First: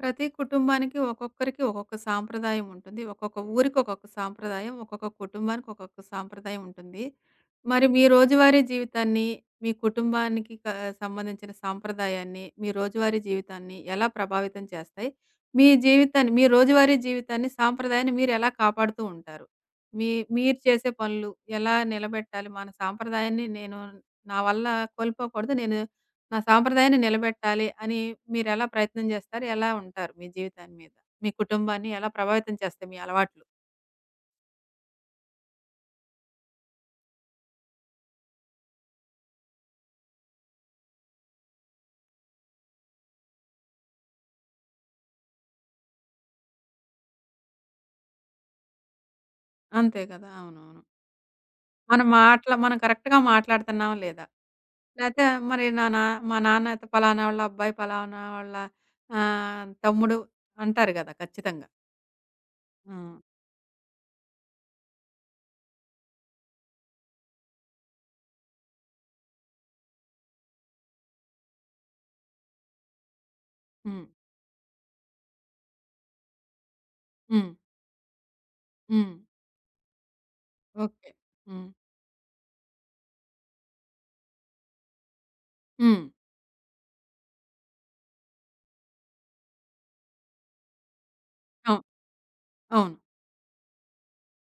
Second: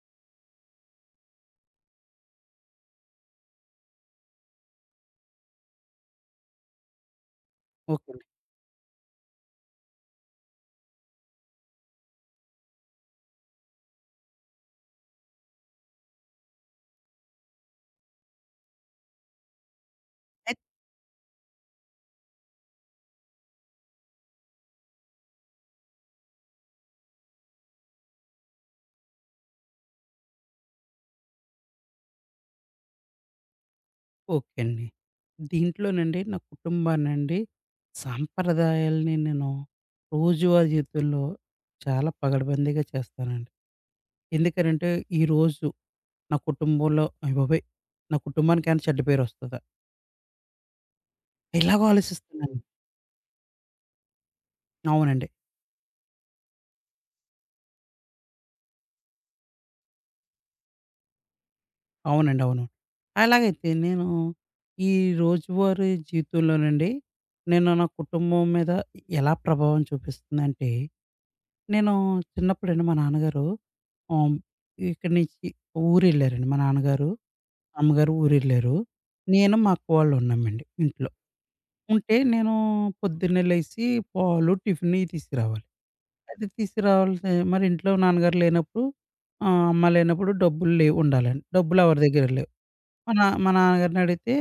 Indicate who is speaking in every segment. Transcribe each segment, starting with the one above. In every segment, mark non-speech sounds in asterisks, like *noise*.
Speaker 1: ప్రతి కుటుంబానికి ఒక్కొక్కరికి ఒక్కొక్క సాంప్రదాయం ఉంటుంది. ఒక్కొక్క ఊరికి ఒక్కొక్క సాంప్రదాయం, ఒక్కొక్క కుటుంబానికి ఒక్కొక్క సాంప్రదాయం ఉంటుంది. మరి మీ
Speaker 2: ఓకే అండి.
Speaker 1: రోజువారీ జీవితాన్ని, మీ కుటుంబానికి సంబంధించిన సాంప్రదాయాన్ని, మీ రోజువారీ జీవితాన్ని ఎలా ప్రభావితం చేస్తాయి? మీ జీవితాన్ని మీ రోజువారీ జీవితాన్ని, సాంప్రదాయాన్ని మీరు ఎలా కాపాడుతూ ఉంటారు? మీ మీరు చేసే పనులు ఎలా నిలబెట్టాలి? మన సాంప్రదాయాన్ని నేను నా వల్ల కోల్పోకూడదు. నేను నా సాంప్రదాయాన్ని నిలబెట్టాలి అని మీరెలా ప్రయత్నం చేస్తారు? ఎలా ఉంటారు మీ జీవితాన్ని మీద? మీ కుటుంబాన్ని ఎలా ప్రభావితం చేస్తాయి మీ అలవాట్లు?
Speaker 2: ఓకే అండి. దీంట్లోనండి నా కుటుంబాన్నండి సాంప్రదాయాల్ని నేను రోజువారీ జీవితంలో చాలా పగడబందీగా చేస్తానండి. ఎందుకనంటే ఈరోజు నా కుటుంబంలో అయ్య బాబోయ్! నా కుటుంబానికేమైనా చెడ్డ పేరొస్తదా?
Speaker 1: అంతే కదా! అవునవును.
Speaker 2: ఇలాగ ఆలోచిస్తున్నాను.
Speaker 1: మనం కరెక్ట్‌గా మాట్లాడుతున్నామా లేదా? లేతే
Speaker 2: అవునండి.
Speaker 1: మరి నా నా మా నాన్న అయితే పలానా వాళ్ళ అబ్బాయి, పలానా వాళ్ళ తమ్ముడు అంటారు గదా! ఖచ్చితంగా.
Speaker 2: అవునండి. అవును.
Speaker 1: ఆ!
Speaker 2: అలాగైతే నేను ఈ రోజువారీ జీవితంలోనండి నేను నా కుటుంబం మీద ఎలా ప్రభావం చూపిస్తుందంటే, నేను చిన్నప్పుడండి మా నాన్నగారు
Speaker 1: హ్మ్.
Speaker 2: ఆహ్, ఇక్కడి నుంచి ఊరెళ్ళారండి మా నాన్నగారు,
Speaker 1: హ్మ్.
Speaker 2: అమ్మగారు ఊరెళ్ళారు.
Speaker 1: హ్మ్.
Speaker 2: నేను, మా అక్కోళ్ళు ఉన్నామండి ఇంట్లో.
Speaker 1: ఓకే. హ్మ్.
Speaker 2: ఉంటే నేను పొద్దున్నే లేసి పాలు, టిఫిన్ ఇయి తీసుకురావాలి.
Speaker 1: హ్మ్.
Speaker 2: అది తీసుకురావాల్సి మరి ఇంట్లో నాన్నగారు లేనప్పుడు అమ్మ లేనప్పుడు డబ్బులు లేవు ఉండాలండి.
Speaker 1: అవు
Speaker 2: డబ్బులు ఎవరి దగ్గర లేవు.
Speaker 1: అవును.
Speaker 2: మా నాన్నగారిని అడిగితే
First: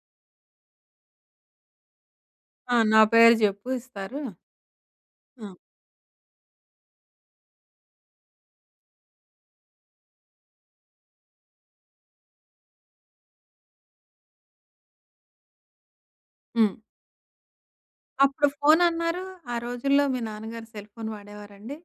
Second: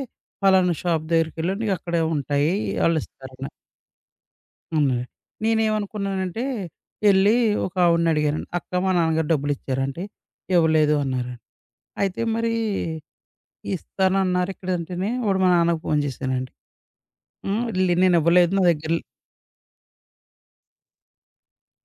Speaker 2: "ఫలానా షాప్ దగ్గరికెళ్ళు నీకు అక్కడే ఉంటాయి
Speaker 1: ఆ! నా పేరు
Speaker 2: ఆళ్ళిస్తారని"
Speaker 1: జెప్పు ఇస్తారు.
Speaker 2: అన్నారు.
Speaker 1: ఆ!
Speaker 2: నేనేమనుకున్నానంటే ఎళ్ళి ఒక ఆవిడని అడిగానండి. "అక్క మా నాన్నగారు డబ్బులిచ్చారా?" అంటే "ఇవ్వలేదు" అన్నారు. అయితే మరీ ఇస్తానన్నారు ఇక్కడంటేనే వాడు మా నాన్నకి ఫోను చేశానండి.
Speaker 1: హ్మ్.
Speaker 2: లే
Speaker 1: అప్పుడు
Speaker 2: నేనివ్వలేదు నా దగ్గర లే
Speaker 1: ఫోనన్నారు. ఆ రోజుల్లో మీ నాన్నగారు సెల్ ఫోన్ వాడేవారండి?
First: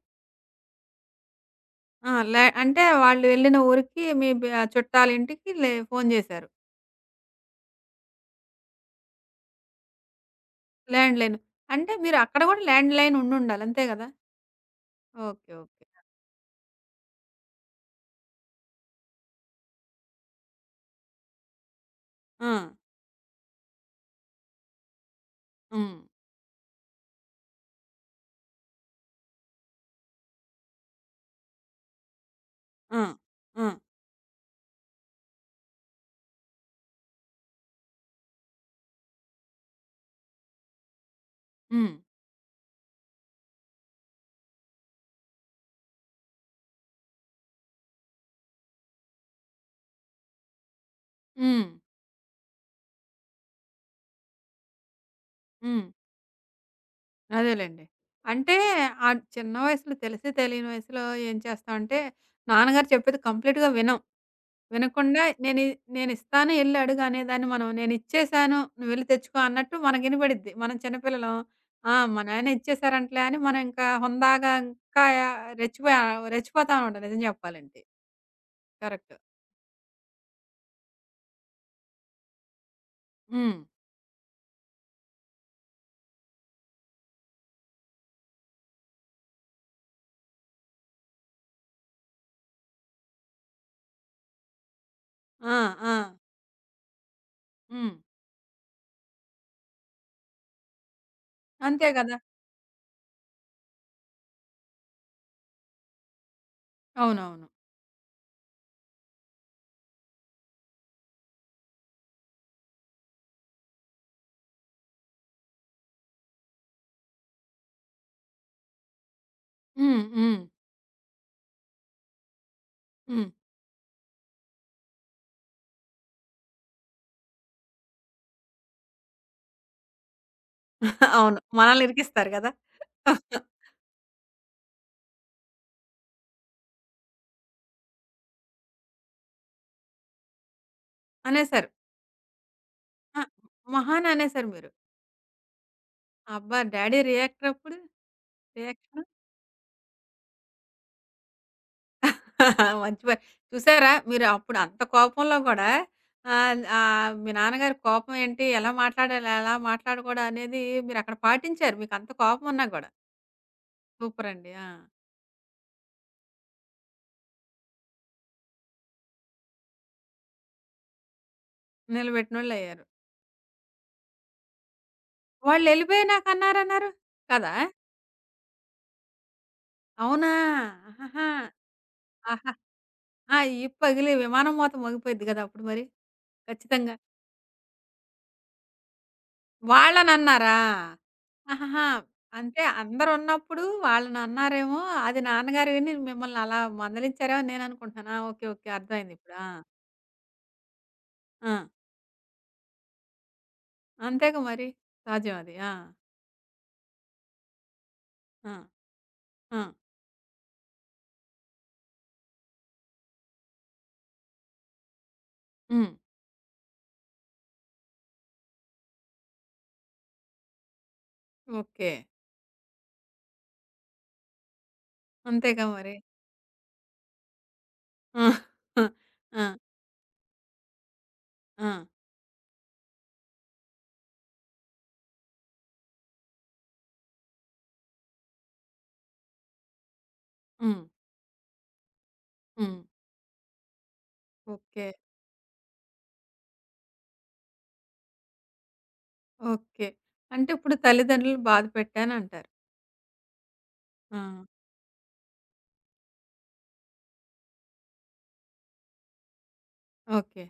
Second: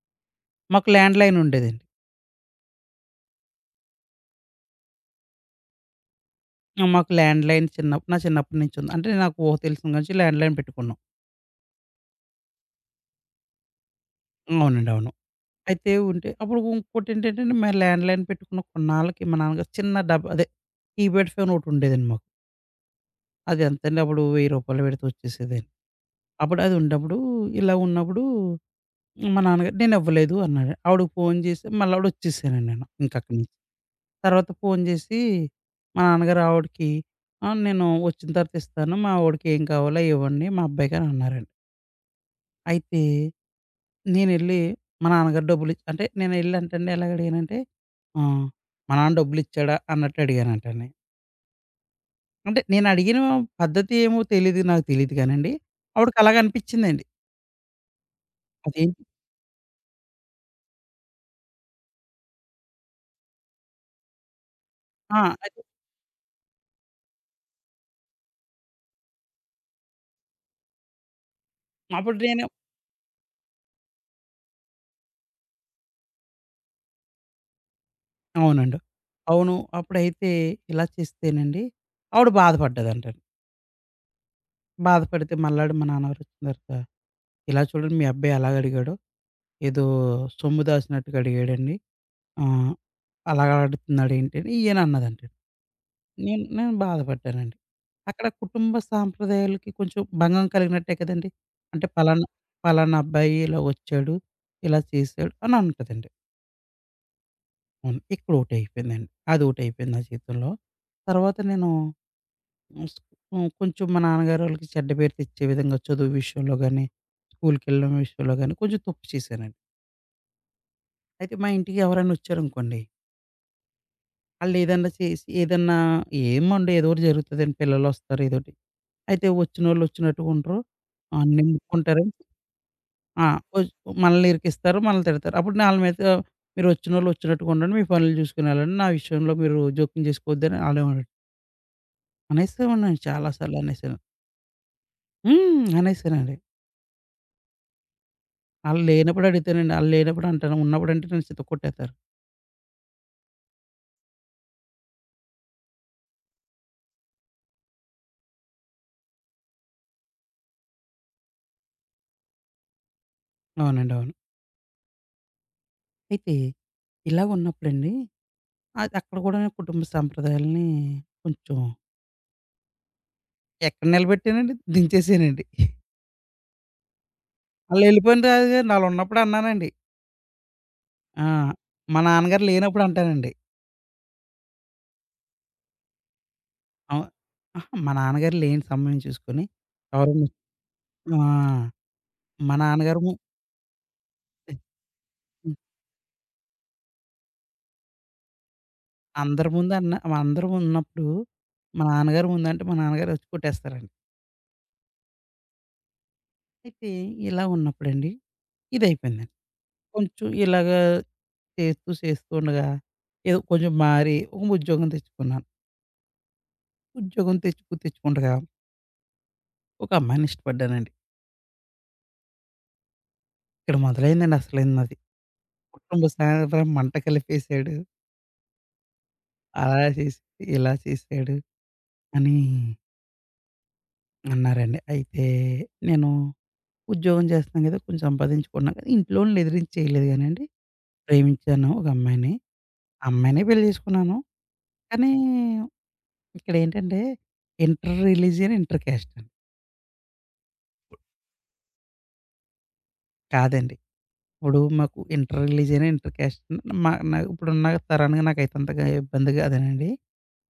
Speaker 2: మాకు ల్యాండ్‌లైన్ ఉండేదండి.
Speaker 1: ఆ! లే అంటే వాళ్ళు వెళ్ళిన ఊరికి మీ బి చుట్టాలింటికి లే ఫోన్ చేశారు.
Speaker 2: మాకు ల్యాండ్‌లైన్ చిన్న నా చిన్నప్పటి నుంచి ఉంది. అంటే నాకు ఊహ తెలిసిన కాడ నుంచి ల్యాండ్‌లైన్ పెట్టుకున్నాం.
Speaker 1: ల్యాండ్‌లైన్. అంటే మీరు అక్కడ కూడా ల్యాండ్‌లైన్ ఉండుండాలి. అంతే కదా!
Speaker 2: అవునండి. అవును.
Speaker 1: ఓకే. ఓకే.
Speaker 2: అయితే ఉంటే అప్పుడు ఇంకోటేంటంటే మేము ల్యాండ్‌లైన్ పెట్టుకున్న కొన్నాళ్ళకి మా నాన్నగారు చిన్న డబ్బా అదే కీప్యాడ్ ఫోన్ ఒకటుండేదండి మాకు.
Speaker 1: ఆ!
Speaker 2: అది ఎంతండి అప్పుడు రూ. 1,000 పెడితే వచ్చేసేదండి.
Speaker 1: హ్మ్.
Speaker 2: అప్పుడు అది ఉన్నప్పుడు ఇలా ఉన్నప్పుడు మా నాన్నగారు నేనివ్వలేదు అన్నాడు. ఆవిడకి ఫోను చేసి మళ్ళీ ఆవిడొచ్చేసానండి నేను
Speaker 1: ఆ!
Speaker 2: ఇంకక్కడి నుంచి.
Speaker 1: ఆ!
Speaker 2: తర్వాత ఫోను చేసి మా నాన్నగారు ఆవిడకి, "ఆ! నేను వచ్చిన తర్వాత ఇస్తాను. మా వోడికి ఏం కావాలో ఇవ్వండి మా అబ్బాయికని" అన్నారండి.
Speaker 1: హ్మ్.
Speaker 2: అయితే నేనెళ్ళి మా నాన్నగారు డబ్బులిచ్చి అంటే నేనెళ్ళి అంటండి ఎలాగ అడిగానంటే, ఆహ్, మా నాన్న డబ్బులిచ్చాడా అన్నట్టు అడిగానంటండి.
Speaker 1: హ్మ్.
Speaker 2: అంటే నేనడిగిన పద్ధతి ఏమో తెలీదు నాకు తెలీదు గానండి.
Speaker 1: హ్మ్.
Speaker 2: ఆవిడకలాగనిపించిందండి.
Speaker 1: అదేలెండి. అంటే
Speaker 2: అదేంటి
Speaker 1: ఆ చిన్న వయసులో తెలిసి తెలియని వయసులో ఏం చేస్తామంటే నాన్నగారు చెప్పేది కంప్లీట్‌గా వినం.
Speaker 2: ఆ!
Speaker 1: వినకుండా
Speaker 2: అది
Speaker 1: నేనిస్తాను ఎళ్లి అడుగు అనేదాన్ని మనం నేనిచ్చేశాను నువ్వెళ్లి తెచ్చుకో అన్నట్టు మనకినబడిద్ది. మనం చిన్నపిల్లలం. ఆ!
Speaker 2: అప్పుడు
Speaker 1: మా
Speaker 2: నేను
Speaker 1: నాయన ఇచ్చేసారంటలే అని మనం ఇంకా హుందాగా ఇంకా రెచ్చిపోయా రెచ్చిపోతామనమాట నిజం చెప్పాలంటే.
Speaker 2: అవునండి.
Speaker 1: కరెక్ట్.
Speaker 2: అవును. అప్పుడైతే ఇలా చేస్తేనండి ఆవిడ బాధపడ్డదంటండి.
Speaker 1: హ్మ్.
Speaker 2: బాధపడితే మళ్ళాడు మా నాన్నగారు వచ్చిన తర్వాత, "ఇలా చూడండి మీ అబ్బాయి ఎలాగ అడిగాడో, ఏదో సొమ్ము దాచినట్టుగా అడిగాడండి. ఆహ్, అలాగ అడుగుతున్నాడేంటి" అని ఈయన అన్నదంటండి.
Speaker 1: ఆ! ఆ!
Speaker 2: నేను నేను బాధపడ్డానండి.
Speaker 1: హ్మ్.
Speaker 2: అక్కడ కుటుంబ సాంప్రదాయాలకి కొంచెం భంగం కలిగినట్టే కదండీ. అంటే
Speaker 1: అంతే గదా!
Speaker 2: పలానా, పలానా అబ్బాయి ఇలా వచ్చాడు, ఇలా చేశాడు అని ఉంటదండి.
Speaker 1: అవునవును.
Speaker 2: అవును. ఇక్కడొకటయిపోయిందండి. అదొకటయిపోయింది నా జీవితంలో. తర్వాత నేను హ్మ్. స్ హ్మ్. కొంచెం మా నాన్నగారోళ్ళకి చెడ్డ పేరు తెచ్చే విధంగా చదువు విషయంలో గాని, స్కూల్‌కెళ్ళడం విషయంలో గాని కొంచెం తప్పు చేశానండి.
Speaker 1: హ్మ్. హ్మ్.
Speaker 2: అయితే మా ఇంటికి ఎవరైనా వచ్చారనుకోండి,
Speaker 1: హ్మ్.
Speaker 2: ఆళ్ళేదన్నా చేసి ఏదన్నా ఏం మనలో ఏదో ఒకటి జరుగుతదండి. పిల్లలొస్తారు ఏదోటి. అయితే వచ్చినోళ్ళు వచ్చినట్టుగా ఉండరు.
Speaker 1: *laughs* అవును. మనల్ని
Speaker 2: నింపుకుంటారు.
Speaker 1: ఇరికిస్తారు గదా!
Speaker 2: ఆ! ఒచ్ మనల్ని ఇరికిస్తారు, మనల్ని తిడతారు. అప్పుడు నేను ఆళ్ళ మీద మీరు వచ్చినోళ్ళు వచ్చినట్టుగా ఉండండి. మీ పనులు చూసుకొని వెళ్ళండి. నా విషయంలో మీరు జోక్యం చేసుకోవద్దని ఆళ్ళేమో
Speaker 1: అనేశారు.
Speaker 2: అనేసేవాడినండి
Speaker 1: *laughs* ఆ!
Speaker 2: చాలా సార్లు అనేసాను.
Speaker 1: మహాన అనేశారు మీరు.
Speaker 2: అనేసానండి.
Speaker 1: అబ్బా! డ్యాడీ రియాక్టప్పుడు
Speaker 2: ఆళ్ళు
Speaker 1: రియాక్షన్?
Speaker 2: లేనప్పుడు అడుగుతానండి. ఆళ్ళు లేనప్పుడు అంటాను. ఉన్నప్పుడంటే నన్ను చితక్కొట్టేత్తారు.
Speaker 1: మంచి పని. చూసారా మీరు అప్పుడు అంత కోపంలో గూడా ఆహ్, ఆహ్, మీ నాన్నగారి కోపం ఏంటి? ఎలా మాట్లాడాలి? ఎలా మాట్లాడకూడదు అనేది మీరక్కడ పాటించారు. మీకంత కోపం ఉన్నా గూడా.
Speaker 2: అవునండి. అవును.
Speaker 1: సూపరండి. ఆ!
Speaker 2: అయితే ఇలాగున్నప్పుడండి అది అక్కడ కూడా నేను కుటుంబ సంప్రదాయాల్ని కొంచెం
Speaker 1: నిలబెట్టినోళ్ళయ్యారు.
Speaker 2: ఎక్కడ నిలబెట్టానండి, దించేసానండి.
Speaker 1: వాళ్ళెళ్ళిపోయి నాకన్నారన్నారు కదా!
Speaker 2: ఆళ్ళెళ్ళిపోయిన రాజుగారు ఆళ్ళున్నప్పుడు అన్నానండి.
Speaker 1: అవునా?
Speaker 2: ఆ!
Speaker 1: ఆహాహా!
Speaker 2: మా నాన్నగారు
Speaker 1: ఆహా!
Speaker 2: లేనప్పుడు అంటానండి.
Speaker 1: ఆ! పగిలి విమానం మోత మోగిపోయిద్ది గదా! అప్పుడు మరి ఖచ్చితంగా.
Speaker 2: అవు అహా! మా నాన్నగారు లేని సమయం చూసుకొని ఎవరు ము
Speaker 1: వాళ్ళనన్నారా?
Speaker 2: ఆ!
Speaker 1: ఆహాహా!
Speaker 2: మా
Speaker 1: అంటే
Speaker 2: నాన్నగారు ము
Speaker 1: అందరున్నప్పుడు వాళ్ళనన్నారేమో, అది
Speaker 2: హ్మ్.
Speaker 1: నాన్నగారు విని మిమ్మల్ని అలా మందలించారేమో అని నేననుకుంటున్నాను. ఆ! ఓకే. ఓకే. అర్థమైంది ఇప్పుడు. ఆ!
Speaker 2: అందరి ముందు అన్న అందరూ ఉన్నప్పుడు
Speaker 1: ఆ!
Speaker 2: మా నాన్నగారు ముందంటే మా నాన్నగారు వచ్చి కొట్టేస్తారండి.
Speaker 1: అంతేగా మరి. సహజం అది. ఆ!
Speaker 2: అయితే ఇలా ఉన్నప్పుడండి
Speaker 1: ఆ!
Speaker 2: ఇదయిపోయిందండి.
Speaker 1: ఆ!
Speaker 2: కొంచెం ఇలాగా చేస్తూ ఉండగా ఏదో కొంచెం మారి ఒక ఉద్యోగం తెచ్చుకున్నాను.
Speaker 1: హ్మ్.
Speaker 2: ఉద్యోగం తెచ్చుకు తెచ్చుకుండగా ఒక అమ్మాయిని ఇష్టపడ్డానండి.
Speaker 1: ఓకే.
Speaker 2: ఇక్కడ మొదలైందండి అసలైంది నాది.
Speaker 1: అంతేగా మరి.
Speaker 2: కుటుంబ సాగరం మంట కలిపేసాడు.
Speaker 1: ఆ! ఆ!
Speaker 2: అలా చేసి, ఇలా చేసాడు
Speaker 1: ఆ!
Speaker 2: అని అన్నారండి. అయితే నేను ఉద్యోగం చేస్తున్నాను కదా! కొంచెం సంపాదించుకున్నాను కానీ ఇంట్లోల్ని ఎదిరించి చేయలేదు గానండి.
Speaker 1: హ్మ్.
Speaker 2: ప్రేమించాను ఒక అమ్మాయిని.
Speaker 1: హ్మ్.
Speaker 2: ఆ అమ్మాయినే పెళ్లి చేసుకున్నాను.
Speaker 1: ఓకే.
Speaker 2: కానీ ఇక్కడేంటంటే ఇంటర్ రిలీజియన్, ఇంటర్ క్యాస్ట్ అండి.
Speaker 1: ఓకే. అంటే ఇప్పుడు తల్లిదండ్రులు బాధ పెట్టానంటారు.
Speaker 2: కాదండి.
Speaker 1: ఆ!
Speaker 2: ఇప్పుడు మాకు ఇంటర్ రిలీజియన్, ఇంటర్ క్యాస్ట్ మా నా ఇప్పుడున్న తరానికి నాకైతే అంతగా ఇబ్బందిగా అదేనండి.
Speaker 1: ఓకే.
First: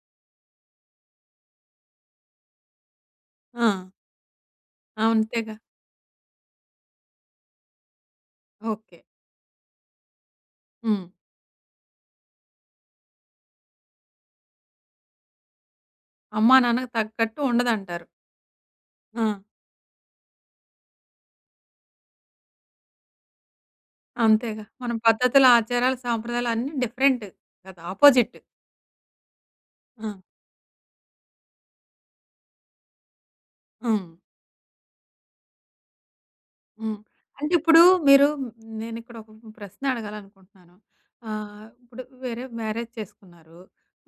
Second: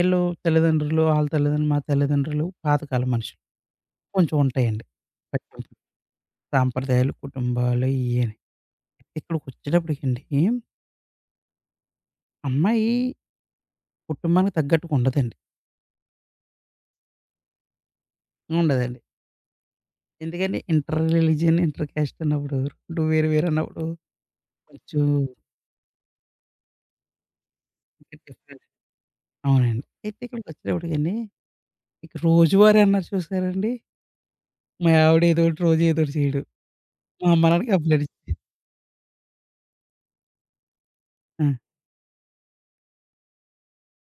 Speaker 2: ఈళ్ళు తల్లిదండ్రులు, ఆళ్ళ తల్లిదండ్రులు, మా తల్లిదండ్రులు పాతకాలం మనుషులు.
Speaker 1: ఆ!
Speaker 2: కొంచెం ఉంటాయండి.
Speaker 1: ఆ, అంతేగా.
Speaker 2: పట్టింపు, సాంప్రదాయాలు, కుటుంబాలు ఇయ్యని.
Speaker 1: ఓకే.
Speaker 2: ఇక్కడికొచ్చేటప్పటికండి
Speaker 1: హ్మ్.
Speaker 2: అమ్మాయి కుటుంబానికి తగ్గట్టుగా ఉండదండి.
Speaker 1: అమ్మా, నాన్నకి తగ్గట్టు ఉండదంటారు.
Speaker 2: ఉండదండి.
Speaker 1: ఆ!
Speaker 2: ఎందుకని ఇంటర్ రిలీజియన్, ఇంటర్ క్యాస్ట్ అన్నప్పుడు 2 వేరు వేరు అన్నప్పుడు
Speaker 1: అంతేగా. మన
Speaker 2: కొంచెం
Speaker 1: పద్ధతులు, ఆచారాలు, సాంప్రదాయాలు అన్నీ డిఫరెంట్ కదా! అపోజిట్.
Speaker 2: different. అవునండి.
Speaker 1: ఆ!
Speaker 2: అయితే ఇక్కడికొచ్చేటప్పటికండి ఇక రోజువారీ అన్నారు చూసారండి?
Speaker 1: హ్మ్.
Speaker 2: మా ఆవిడ ఏదో ఒకటి రోజు ఏదో ఒకటి చేయడు.
Speaker 1: హ్మ్.
Speaker 2: మా అమ్మ
Speaker 1: అంటే
Speaker 2: నాన్నకి
Speaker 1: ఇప్పుడు
Speaker 2: కంప్లెయింట్
Speaker 1: మీరు
Speaker 2: ఇచ్చి
Speaker 1: నేనిక్కడ ఒక ప్రశ్న అడగాలనుకుంటున్నాను.
Speaker 2: ఆ!
Speaker 1: ఇప్పుడు వేరే మ్యారేజ్ చేసుకున్నారు.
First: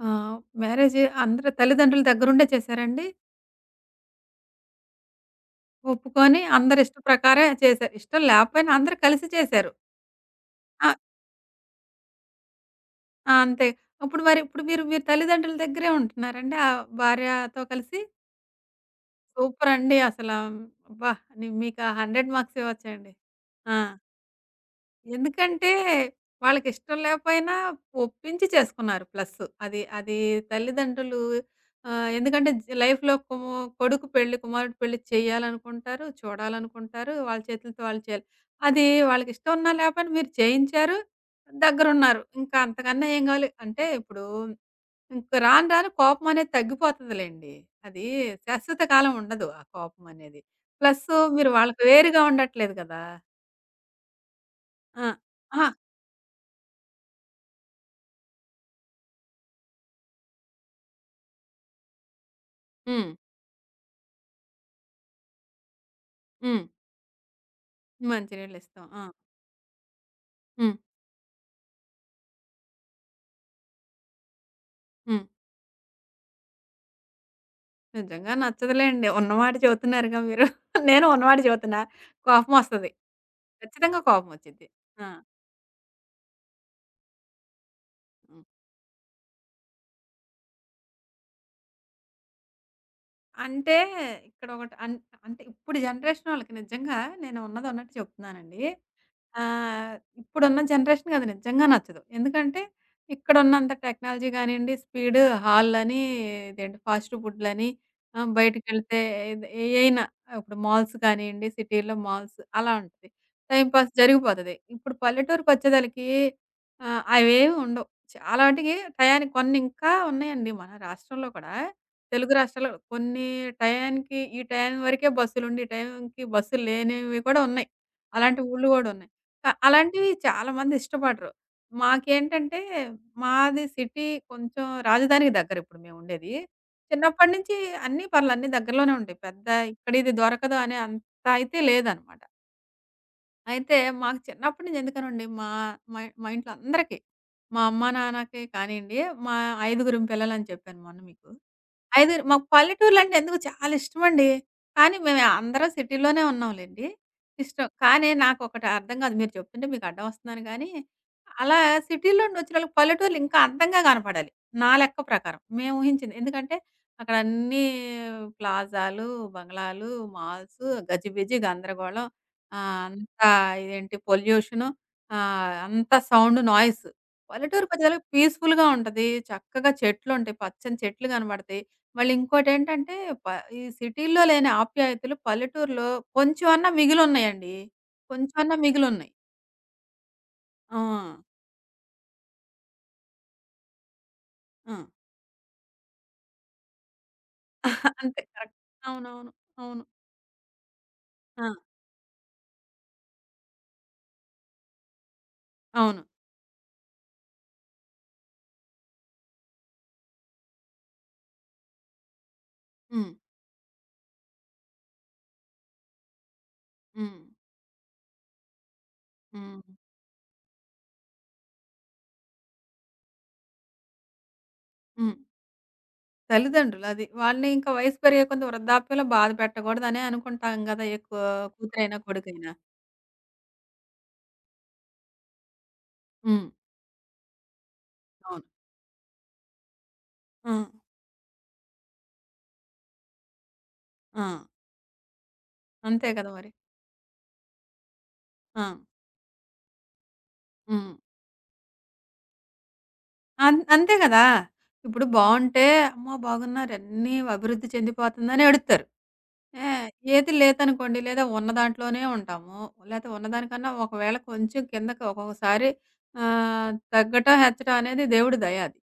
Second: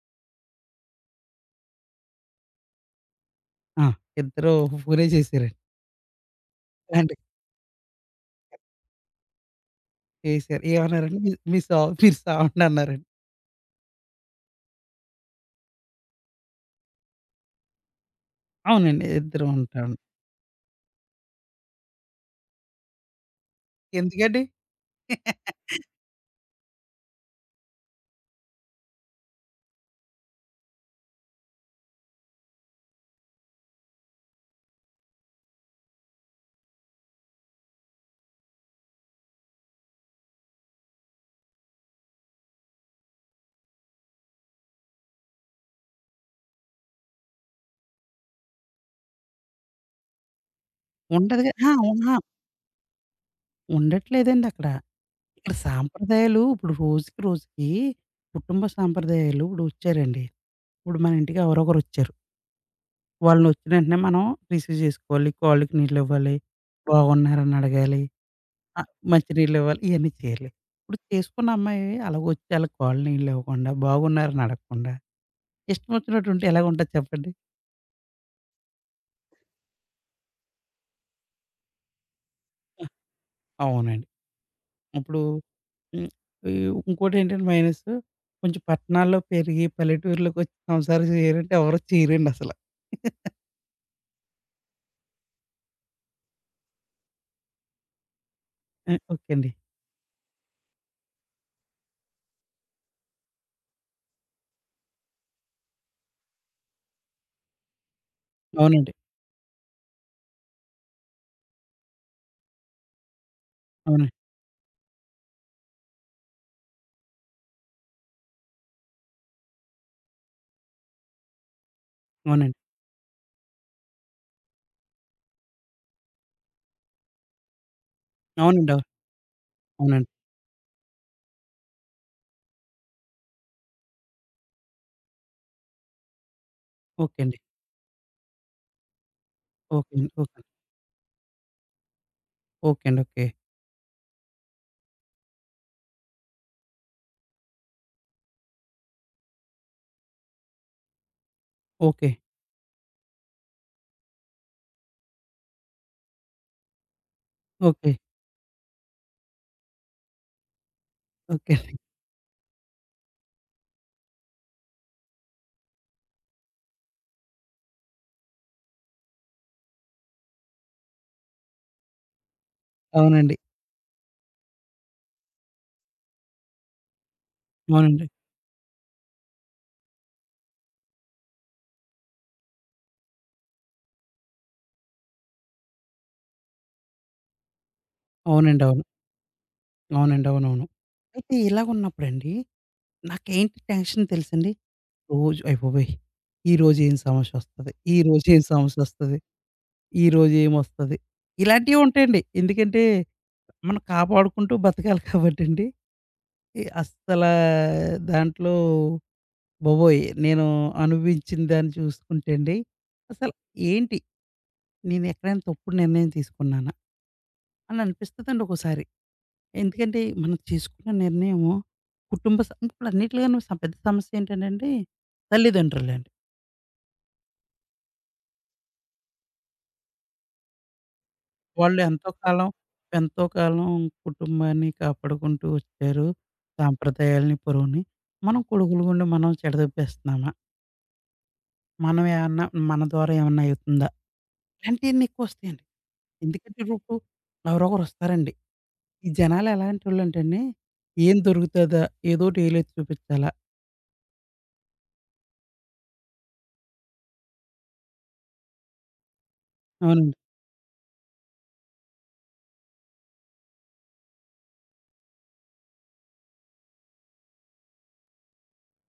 Speaker 1: ఆహ్, మ్యారేజ్ అందరు తల్లిదండ్రుల దగ్గరుండే చేసారండి?
Speaker 2: ఆ! ఇద్దరు ఫోనే చేసారండి.
Speaker 1: ఒప్పుకొని అందరి ఇష్టం
Speaker 2: అంటే
Speaker 1: ప్రకారమే చేసారు. ఇష్టం లేకపోయినా అందరూ కలిసి చేసారు.
Speaker 2: చేసారు.
Speaker 1: ఆ!
Speaker 2: ఏమన్నారంటే "మీ మీ సావ మీరు సావండి" అన్నారండి.
Speaker 1: అంతే. ఇప్పుడు మరి ఇప్పుడు మీరు మీ తల్లిదండ్రుల దగ్గరే ఉంటున్నారండి? ఆ భార్యతో కలిసి?
Speaker 2: అవునండి. ఇద్దరం ఉంటాం.
Speaker 1: సూపరండి. అసలా అబ్బా! ని మీకా 100 మార్క్స్ ఇవ్వచ్చండి. ఆ!
Speaker 2: ఎందుకండి?
Speaker 1: ఎందుకంటే వాళ్ళకిష్టం లేకపోయినా ఒప్పించి చేసుకున్నారు ప్లస్సు. అది అది తల్లిదండ్రులు ఎందుకంటే లైఫ్‌లో కొడుకు పెళ్లి, కుమారుడు పెళ్లి చేయాలనుకుంటారు, చూడాలనుకుంటారు. వాళ్ళ చేతులతో వాళ్ళు చేయాలి. అది వాళ్ళకిష్టం ఉన్నా లేకపోయినా మీరు చేయించారు, దగ్గరున్నారు. ఇంకా అంతకన్నా ఏం కావాలి. అంటే ఇప్పుడు ఇంక రాను రాను కోపమనేది తగ్గిపోతదిలెండి. అది శాశ్వత కాలం ఉండదు ఆ కోపమనేది. ప్లస్సు మీరు
Speaker 2: ఉండదుగా ఆ!
Speaker 1: వాళ్ళకి
Speaker 2: ఉన్నా
Speaker 1: వేరుగా ఉండట్లేదు గదా!
Speaker 2: ఉండట్లేదండి అక్కడ.
Speaker 1: ఆ!
Speaker 2: ఇక్కడ
Speaker 1: అహా!
Speaker 2: సాంప్రదాయాలు ఇప్పుడు రోజుకి రోజుకి కుటుంబ సాంప్రదాయాలు ఇప్పుడు వచ్చారండి. ఇప్పుడు మన ఇంటికి ఎవరో ఒకరొచ్చారు.
Speaker 1: హ్మ్.
Speaker 2: వాళ్ళనొచ్చిన వెంటనే మనం రిసీవ్ చేసుకోవాలి. కాళ్ళకి నీళ్ళివ్వాలి.
Speaker 1: హ్మ్.
Speaker 2: బాగున్నారని అడగాలి. ఆ!
Speaker 1: మంచినీళ్ళిస్తాం. ఆ!
Speaker 2: మంచినీళ్ళివ్వాలి, ఇయన్నీ చేయాలి.
Speaker 1: హ్మ్.
Speaker 2: ఇప్పుడు చేసుకున్న అమ్మాయి అలాగొచ్చి ఆళ్ళ కాళ్ళు నీళ్ళివ్వకుండా, బాగున్నారని అడగకుండా,
Speaker 1: హ్మ్.
Speaker 2: ఇష్టం వచ్చినట్టు ఉంటే ఎలాగుంటది చెప్పండి?
Speaker 1: నిజంగా నచ్చదులేండి. ఉన్నమాట చెబుతున్నారుగా మీరు. *laughs* నేను ఉన్నమాట చెబుతున్నా.
Speaker 2: ఆ!
Speaker 1: కోపమొస్తది. ఖచ్చితంగా
Speaker 2: అవునండి.
Speaker 1: కోపమొచ్చిద్ది. ఆ!
Speaker 2: ఇప్పుడు హ్మ్, ఈ ఇంకోటేంటంటే మైనస్సు, కొంచెం పట్టణాల్లో పెరిగి పల్లెటూరులోకొచ్చి సంసారం చేయాలంటే ఎవరు చేయరండసల.
Speaker 1: అంటే ఇక్కడొకటి అన్ అంటే ఇప్పుడు జనరేషన్ వాళ్ళకి నిజంగా నేను ఉన్నదున్నట్టు చెప్తున్నానండి.
Speaker 2: ఆ! ఓకే అండి.
Speaker 1: ఆహ్, ఇప్పుడున్న జనరేషన్‌కి అది నిజంగా నచ్చదు. ఎందుకంటే ఇక్కడున్నంత టెక్నాలజీ గానియండి, స్పీడ్ హాల్‌లని, ఇదేంటి ఫాస్ట్ ఫుడ్‌లని,
Speaker 2: అవునండి.
Speaker 1: బయటికెళ్తే ఏది ఏయైనా ఇప్పుడు మాల్స్ కానియండి, సిటీలో మాల్స్ అలా ఉంటది. టైమ్ పాస్
Speaker 2: అవునండి.
Speaker 1: జరిగిపోతది. ఇప్పుడు పల్లెటూరుకొచ్చేదలికి అవేవి ఉండవు. చాలా మటికి టయానికి కొన్ని ఇంకా ఉన్నాయండి మన రాష్ట్రంలో కూడా. తెలుగు
Speaker 2: అవునండి.
Speaker 1: రాష్ట్రాల్లో కొన్ని టయానికి ఈ టైం వరకే బస్సులుండి, ఈ టైంకి బస్సులు లేనివి కూడా ఉన్నాయి. అలాంటి ఊళ్ళు
Speaker 2: అవునండి. అవును.
Speaker 1: గూడా ఉన్నాయి.
Speaker 2: అవునండి.
Speaker 1: అలాంటివి చాలా మంది ఇష్టపడరు. మాకేంటంటే మాది సిటీ కొంచెం రాజధానికి దగ్గర ఇప్పుడు మేముండేది.
Speaker 2: ఓకే
Speaker 1: చిన్నప్పటి
Speaker 2: అండి.
Speaker 1: నుంచి అన్నీ పర్లే అన్నీ దగ్గరలోనే ఉంటాయి. పెద్ద
Speaker 2: ఓకే
Speaker 1: ఇక్కడ
Speaker 2: అండి.
Speaker 1: ఇది
Speaker 2: ఓకే అండి.
Speaker 1: దొరకదు అనే అంత అయితే లేదనమాట.
Speaker 2: ఓకే అండి. ఓకే.
Speaker 1: అయితే మాకు చిన్నప్పటి నుంచి ఎందుకనండి మా మా మా ఇంట్లో అందరికీ, మా అమ్మ, నాన్నకి కానియండి, మా ఐదుగురం పిల్లలని చెప్పాను మొన్న మీకు.
Speaker 2: ఓకే.
Speaker 1: ఐదుగురు మాకు పల్లెటూర్లంటే ఎందుకో చాలా ఇష్టమండి. కానీ మేము అందరం సిటీలోనే ఉన్నాంలెండి. ఇష్టం.
Speaker 2: ఓకే.
Speaker 1: కానీ నాకొకటి అర్థం కాదు. మీరు చెప్తుంటే మీకు అడ్డం వస్తున్నాను గానీ, అలా
Speaker 2: ఓకే.
Speaker 1: సిటీలో నుండొచ్చినోళ్ళకి పల్లెటూర్లు ఇంకా అందంగా కనపడాలి. నా లెక్క ప్రకారం. మేము ఊహించింది. ఎందుకంటే అక్కడన్నీ ప్లాజాలు, బంగ్లాలు, మాల్స్ గజిబిజి గందరగోళం. అంతా
Speaker 2: అవునండి.
Speaker 1: ఇదేంటి పొల్యూషను. అంతా సౌండ్ నాయిస్.
Speaker 2: అవునండి.
Speaker 1: పల్లెటూరుకొచ్చేసరికి పీస్‌ఫుల్‌గా ఉంటది. చక్కగా చెట్లుంటాయి. పచ్చని చెట్లు కనపడతాయి. మళ్ళింకోటేంటంటే, ప ఈ సిటీ‌లో లేని ఆప్యాయతలు పల్లెటూరులో కొంచెమన్నా మిగిలున్నాయండి. కొంచెమన్నా
Speaker 2: అవునండి. అవును.
Speaker 1: మిగిలున్నాయి.
Speaker 2: అవునండి. అవునవును.
Speaker 1: ఆ!
Speaker 2: అయితే ఇలాగున్నప్పుడండి నాకేంటి టెన్షన్ తెలుసండి?
Speaker 1: ఆ!
Speaker 2: రోజు అయ్య బాబోయ్! ఈరోజు ఏం సమస్యొస్తది?
Speaker 1: *laughs* అంతే
Speaker 2: ఈరోజు ఏం
Speaker 1: కరెక్ట్.
Speaker 2: సమస్యొస్తది?
Speaker 1: అవునవును. అవును.
Speaker 2: ఈరోజు ఏమొస్తది?
Speaker 1: ఆ!
Speaker 2: ఇలాంటివి ఉంటాయండి. ఎందుకంటే మనం కాపాడుకుంటూ బతకాలి కాబట్టండి.
Speaker 1: అవును.
Speaker 2: ఈ అస్సలా దాంట్లో బాబోయ్! నేను అనుభవించిన దాన్ని చూసుకుంటే అండి
Speaker 1: హ్మ్.
Speaker 2: అసలు ఏంటి? నేను ఎక్కడైనా తప్పుడు నిర్ణయం తీసుకున్నానా?
Speaker 1: హ్మ్.
Speaker 2: అని అనిపిస్తదండి ఒక్కోసారి.
Speaker 1: హ్మ్.
Speaker 2: ఎందుకంటే, మనం చేసుకున్న నిర్ణయము కుటుంబ స ఇప్పుడన్నిట్లోనూ స పెద్ద సమస్య ఏంటంటేండి,
Speaker 1: హ్మ్.
Speaker 2: తల్లిదండ్రులండి.
Speaker 1: తల్లిదండ్రులు అది. వాళ్ళని ఇంకా వయసు పెరిగే కొంత వృద్ధాప్యంలో బాధ పెట్టకూడదనే అనుకుంటాం గదా! ఏ కూ
Speaker 2: వాళ్ళు
Speaker 1: కూతురైనా,
Speaker 2: ఎంతో కాలం
Speaker 1: కొడుకైనా.
Speaker 2: ఎంతో కాలం కుటుంబాన్ని కాపాడుకుంటూ వచ్చారు.
Speaker 1: హ్మ్.
Speaker 2: సాంప్రదాయాల్ని, పొరువుని. మనం
Speaker 1: అవును.
Speaker 2: కొడుకులు గుండి మనం చెడదొబ్బేస్తున్నామా?
Speaker 1: ఆ!
Speaker 2: మనం ఏమన్నా మన ద్వారా ఏమన్నా అవుతుందా?
Speaker 1: ఆ!
Speaker 2: ఇలాంటియన్నీ ఎక్కువొస్తాయండి.
Speaker 1: అంతే కదా మరి.
Speaker 2: ఎందుకంటే, ఇప్పుడు ఎవరోకరొస్తారండి.
Speaker 1: ఆ!
Speaker 2: ఈ జనాలు ఎలాంటోళ్ళంటేండి,
Speaker 1: హ్మ్.
Speaker 2: ఏం దొరుకుతదా? ఏదోటి ఏలెత్తి చూపిచ్చాలా
Speaker 1: అంతే గదా! ఇప్పుడు బావుంటే, అమ్మో! బాగున్నారు అన్నీ అభివృద్ధి చెందిపోతుందని ఎడుత్తారు. ఏ
Speaker 2: అవునండి.
Speaker 1: ఏది లేదనుకోండి, లేదా ఉన్న దాంట్లోనే ఉంటాము. లేతే ఉన్నదానికన్నా ఒకవేళ కొంచెం కిందకి ఒక్కొక్కసారి ఆహ్, తగ్గటం, హెచ్చటం అనేది దేవుడి దయ అది.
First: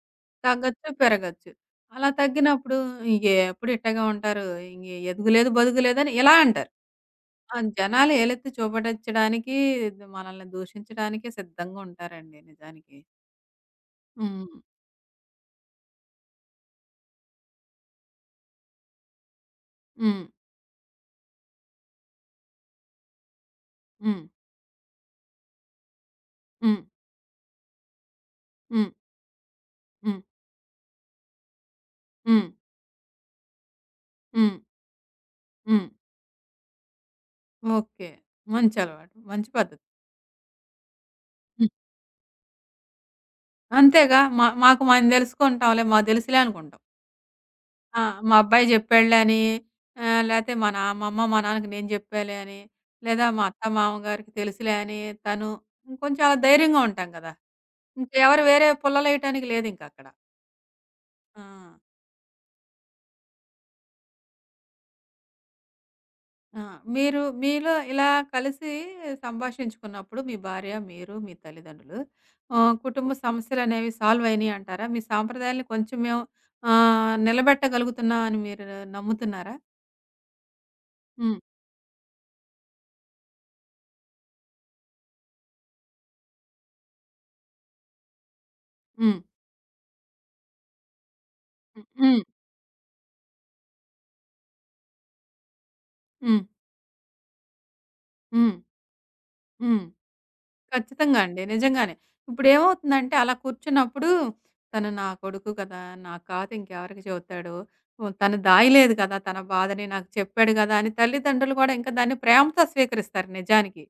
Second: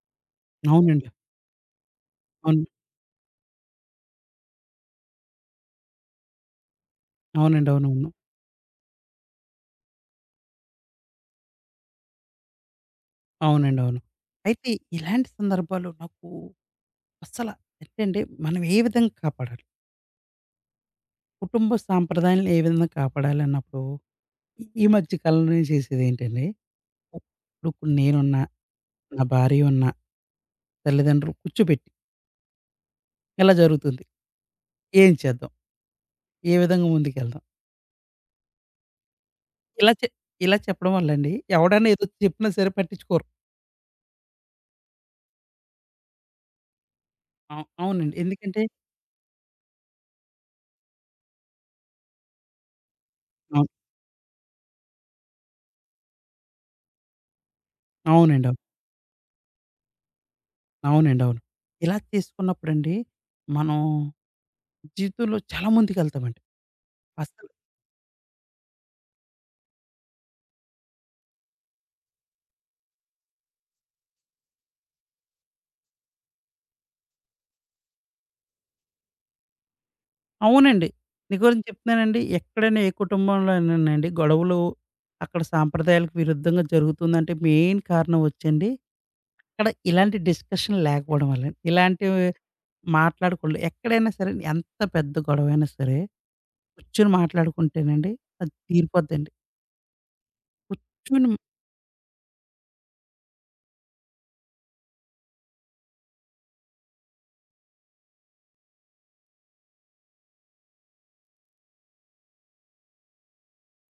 Speaker 1: తగ్గొచ్చు,
Speaker 2: అవునండి.
Speaker 1: పెరగొచ్చు. అలా
Speaker 2: అవును.
Speaker 1: తగ్గినప్పుడు ఇంకే ఎప్పుడు ఇట్టగే ఉంటారు, ఇంగ ఎదుగులేదు, బతుకులేదని ఇలా అంటారు. ఆ!
Speaker 2: అవునండి. అవునవును.
Speaker 1: జనాలు ఏలెత్తి చూపటిచ్చడానికి, మనల్ని దూషించడానికి సిద్ధంగా ఉంటారండి నిజానికి.
Speaker 2: అవునండి. అవును.
Speaker 1: హ్మ్.
Speaker 2: అయితే ఇలాంటి సందర్భాల్లో నాకు అస్సల ఏంటంటే మనం ఏ విధంగా కాపాడాలి?
Speaker 1: హ్మ్.
Speaker 2: కుటుంబ సాంప్రదాయాలను ఏ విధంగా కాపాడాలన్నప్పుడు
Speaker 1: హ్మ్.
Speaker 2: ఈ ఈ మధ్య కాలంలో నేను చేసేదేంటండి,
Speaker 1: హ్మ్.
Speaker 2: ఇప్పుడు నేనున్నా,
Speaker 1: హ్మ్.
Speaker 2: నా భార్య ఉన్న,
Speaker 1: హ్మ్.
Speaker 2: తల్లిదండ్రులు కూర్చోబెట్టి
Speaker 1: హ్మ్.
Speaker 2: ఇలా జరుగుతుంది.
Speaker 1: హ్మ్.
Speaker 2: ఏం చేద్దాం?
Speaker 1: హ్మ్.
Speaker 2: ఏ విధంగా ముందుకెళ్దాం?
Speaker 1: ఓకే. మంచి అలవాటు. మంచి పద్ధతి.
Speaker 2: ఇలా చె ఇలా చెప్పడం వల్లండి
Speaker 1: హ్మ్.
Speaker 2: ఎవడన్నా ఏదో చెప్పినా సరే పట్టించుకోరు.
Speaker 1: అంతేగా మా మాకు మనం తెలుసుకుంటాంలే, మాకు తెలుసులే అనుకుంటాం. ఆ!
Speaker 2: అవునండి.
Speaker 1: మా
Speaker 2: ఎందుకంటే
Speaker 1: అబ్బాయి చెప్పాడులే అని లేతే మా అమ్మ, మా నాన్నకి నేను చెప్పాలే అని, లేదా మా అత్త,
Speaker 2: అవును.
Speaker 1: మామగారికి తెలుసులే అని తను ఇంకొంచెం అలా ధైర్యంగా ఉంటాం కదా! ఇంకెవరు
Speaker 2: అవునండి. అవును.
Speaker 1: వేరే పుల్లలేయటానికి లేదింకక్కడ.
Speaker 2: అవునండి. అవును.
Speaker 1: ఆ!
Speaker 2: ఇలా చేసుకున్నప్పుడండి మనం జీవితంలో చాలా ముందుకెళ్తామండి.
Speaker 1: ఆ! మీరు
Speaker 2: అసలు
Speaker 1: మీలో ఇలా కలిసి సంభాషించుకున్నప్పుడు మీ భార్య, మీరు, మీ తల్లిదండ్రులు కుటుంబ సమస్యలనేవి సాల్వ్ అయినాయి అంటారా? మీ సాంప్రదాయాల్ని కొంచెం మేము నిలబెట్టగలుగుతున్నాం అని మీరు నమ్ముతున్నారా?
Speaker 2: అవునండి.
Speaker 1: హ్మ్.
Speaker 2: నిజం చెప్తున్నానండి. ఎక్కడైనా ఏ కుటుంబంలోనేనండి గొడవలు అక్కడ సాంప్రదాయాలకు విరుద్ధంగా జరుగుతుందంటే మెయిన్ కారణం వచ్చండి,
Speaker 1: హ్మ్.
Speaker 2: ఇక్కడ ఇలాంటి డిస్కషన్ లేకపోవడం వల్లండి.
Speaker 1: హ్మ్.
Speaker 2: ఇలాంటివి మాట్లాడకూడదు. ఎక్కడైనా సరే ఎంత పెద్ద గొడవైనా సరే
Speaker 1: హ్మ్.
Speaker 2: కూర్చొని మాట్లాడుకుంటేనండి అది
Speaker 1: హ్మ్.
Speaker 2: తీరిపోద్దండి.
Speaker 1: హ్మ్. ఖచ్చితంగా
Speaker 2: కూర్చొని
Speaker 1: అండి. నిజంగానే. ఇప్పుడేమవుతుందంటే అలా కూర్చున్నప్పుడు తను నా కొడుకు కదా! నా కాతే ఇంకెవరికి చెబుతాడు? హ్మ్. తను దాయలేదు కదా! తన బాధని నాకు చెప్పాడు కదా! అని తల్లిదండ్రులు కూడా ఇంకా దాన్ని ప్రేమతో స్వీకరిస్తారు నిజానికి.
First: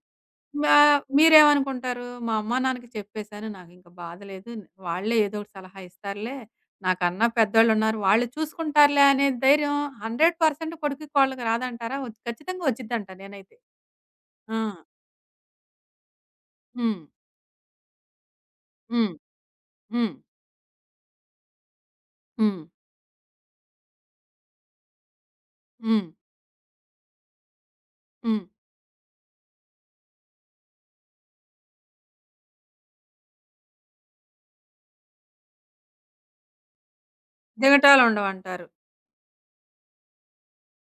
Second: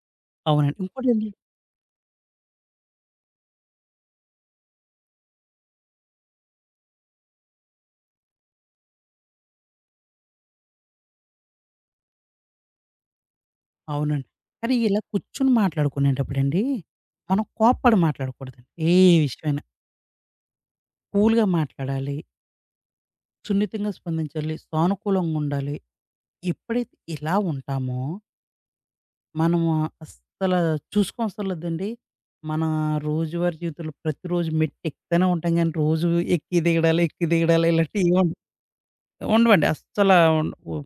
Speaker 2: అవునండి.
Speaker 1: మా
Speaker 2: ఇంకోటండి
Speaker 1: మీరేమనుకుంటారు? మా అమ్మా, నాన్నకి చెప్పేసాను. నాకింక బాధ లేదు. వాళ్ళే ఏదో ఒకటి సలహా ఇస్తారులే. నాకన్నా పెద్దోళ్ళున్నారు. వాళ్ళు చూసుకుంటారులే అనే ధైర్యం 100% కొడుకు, కోడలికి రాదంటారా? ఖచ్చితంగా వచ్చిద్దంట నేనైతే.
Speaker 2: అవునండి.
Speaker 1: ఆ!
Speaker 2: కానీ ఇలా కూర్చొని మాట్లాడుకునేటప్పుడండి,
Speaker 1: హ్మ్.
Speaker 2: మనం కోప్పడి మాట్లాడకూడదండి. ఏ
Speaker 1: హ్మ్.
Speaker 2: విషయమైనా
Speaker 1: హ్మ్.
Speaker 2: కూల్‌గా మాట్లాడాలి.
Speaker 1: హ్మ్.
Speaker 2: సున్నితంగా స్పందించాలి. సానుకూలంగుండాలి.
Speaker 1: హ్మ్.
Speaker 2: ఎప్పుడైతే ఇలా ఉంటామో,
Speaker 1: హ్మ్.
Speaker 2: మనము అస్సల చూసుకోవసర్లేదండి. మన రోజువారీ జీవితంలో ప్రతిరోజు మెట్టెక్కుతానే ఉంటాం గానీ, రోజు ఎక్కి దిగడాలు ఇలాంటివి ఏం
Speaker 1: దిగటాలుండవంటారు.
Speaker 2: ఉండవండి. అస్సల ఉండవు.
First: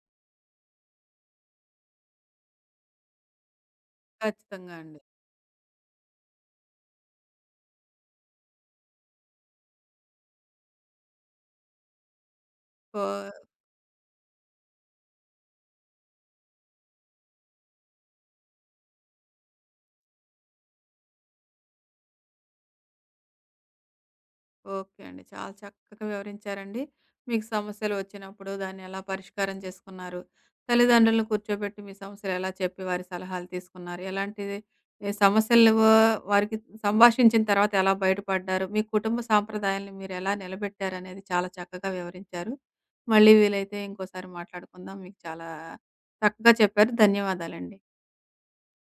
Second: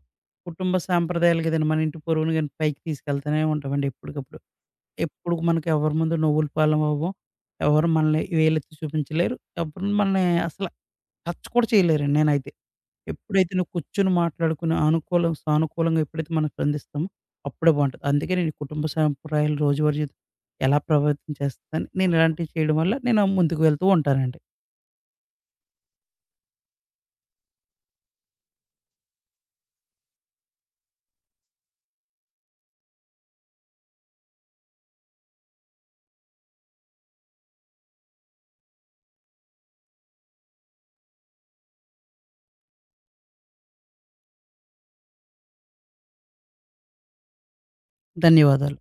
Speaker 2: కుటుంబ సాంప్రదాయాలు కదండీ! మన ఇంటి పొరుగును గాని పైకి తీసుకెళ్తూనే ఉంటామండి ఎప్పటికప్పుడు.
Speaker 1: ఖచ్చితంగా అండి.
Speaker 2: ఎప్పుడు మనకి ఎవరి ముందు నువ్వుల పాలవ్వం. ఎవరు మనల్ని వేలెత్తి చూపించలేరు. ఎవరు మనల్ని అసల టచ్ కూడా చేయలేరండి నేనైతే.
Speaker 1: పో
Speaker 2: ఎప్పుడైతే నువ్వు కూర్చొని మాట్లాడుకుని అనుకూలం సానుకూలంగా ఎప్పుడైతే మనం స్పందిస్తామో అప్పుడే బావుంటది. అందుకే నేను ఈ కుటుంబ సాంప్రదాయాలు రోజువారీ జీవితం ఎలా ప్రభావితం చేస్తుందని నేను ఇలాంటివి చేయడం వల్ల నేను ముందుకు వెళ్తూ ఉంటానండి.
Speaker 1: ఓకే అండి. చాలా చక్కగా వివరించారండి. మీకు సమస్యలు వచ్చినప్పుడు దాన్ని ఎలా పరిష్కారం చేసుకున్నారు? తల్లిదండ్రులను కూర్చోబెట్టి మీ సమస్యలు ఎలా చెప్పి వారి సలహాలు తీసుకున్నారు? ఎలాంటిది ఏ సమస్యలు వారికి సంభాషించిన తర్వాత ఎలా బయటపడ్డారు? మీ కుటుంబ సాంప్రదాయాల్ని మీరెలా నిలబెట్టారనేది చాలా చక్కగా వివరించారు. మళ్ళీ వీలైతే ఇంకోసారి మాట్లాడుకుందాం. మీకు చాలా చక్కగా చెప్పారు. ధన్యవాదాలండి.
Speaker 2: ధన్యవాదాలు.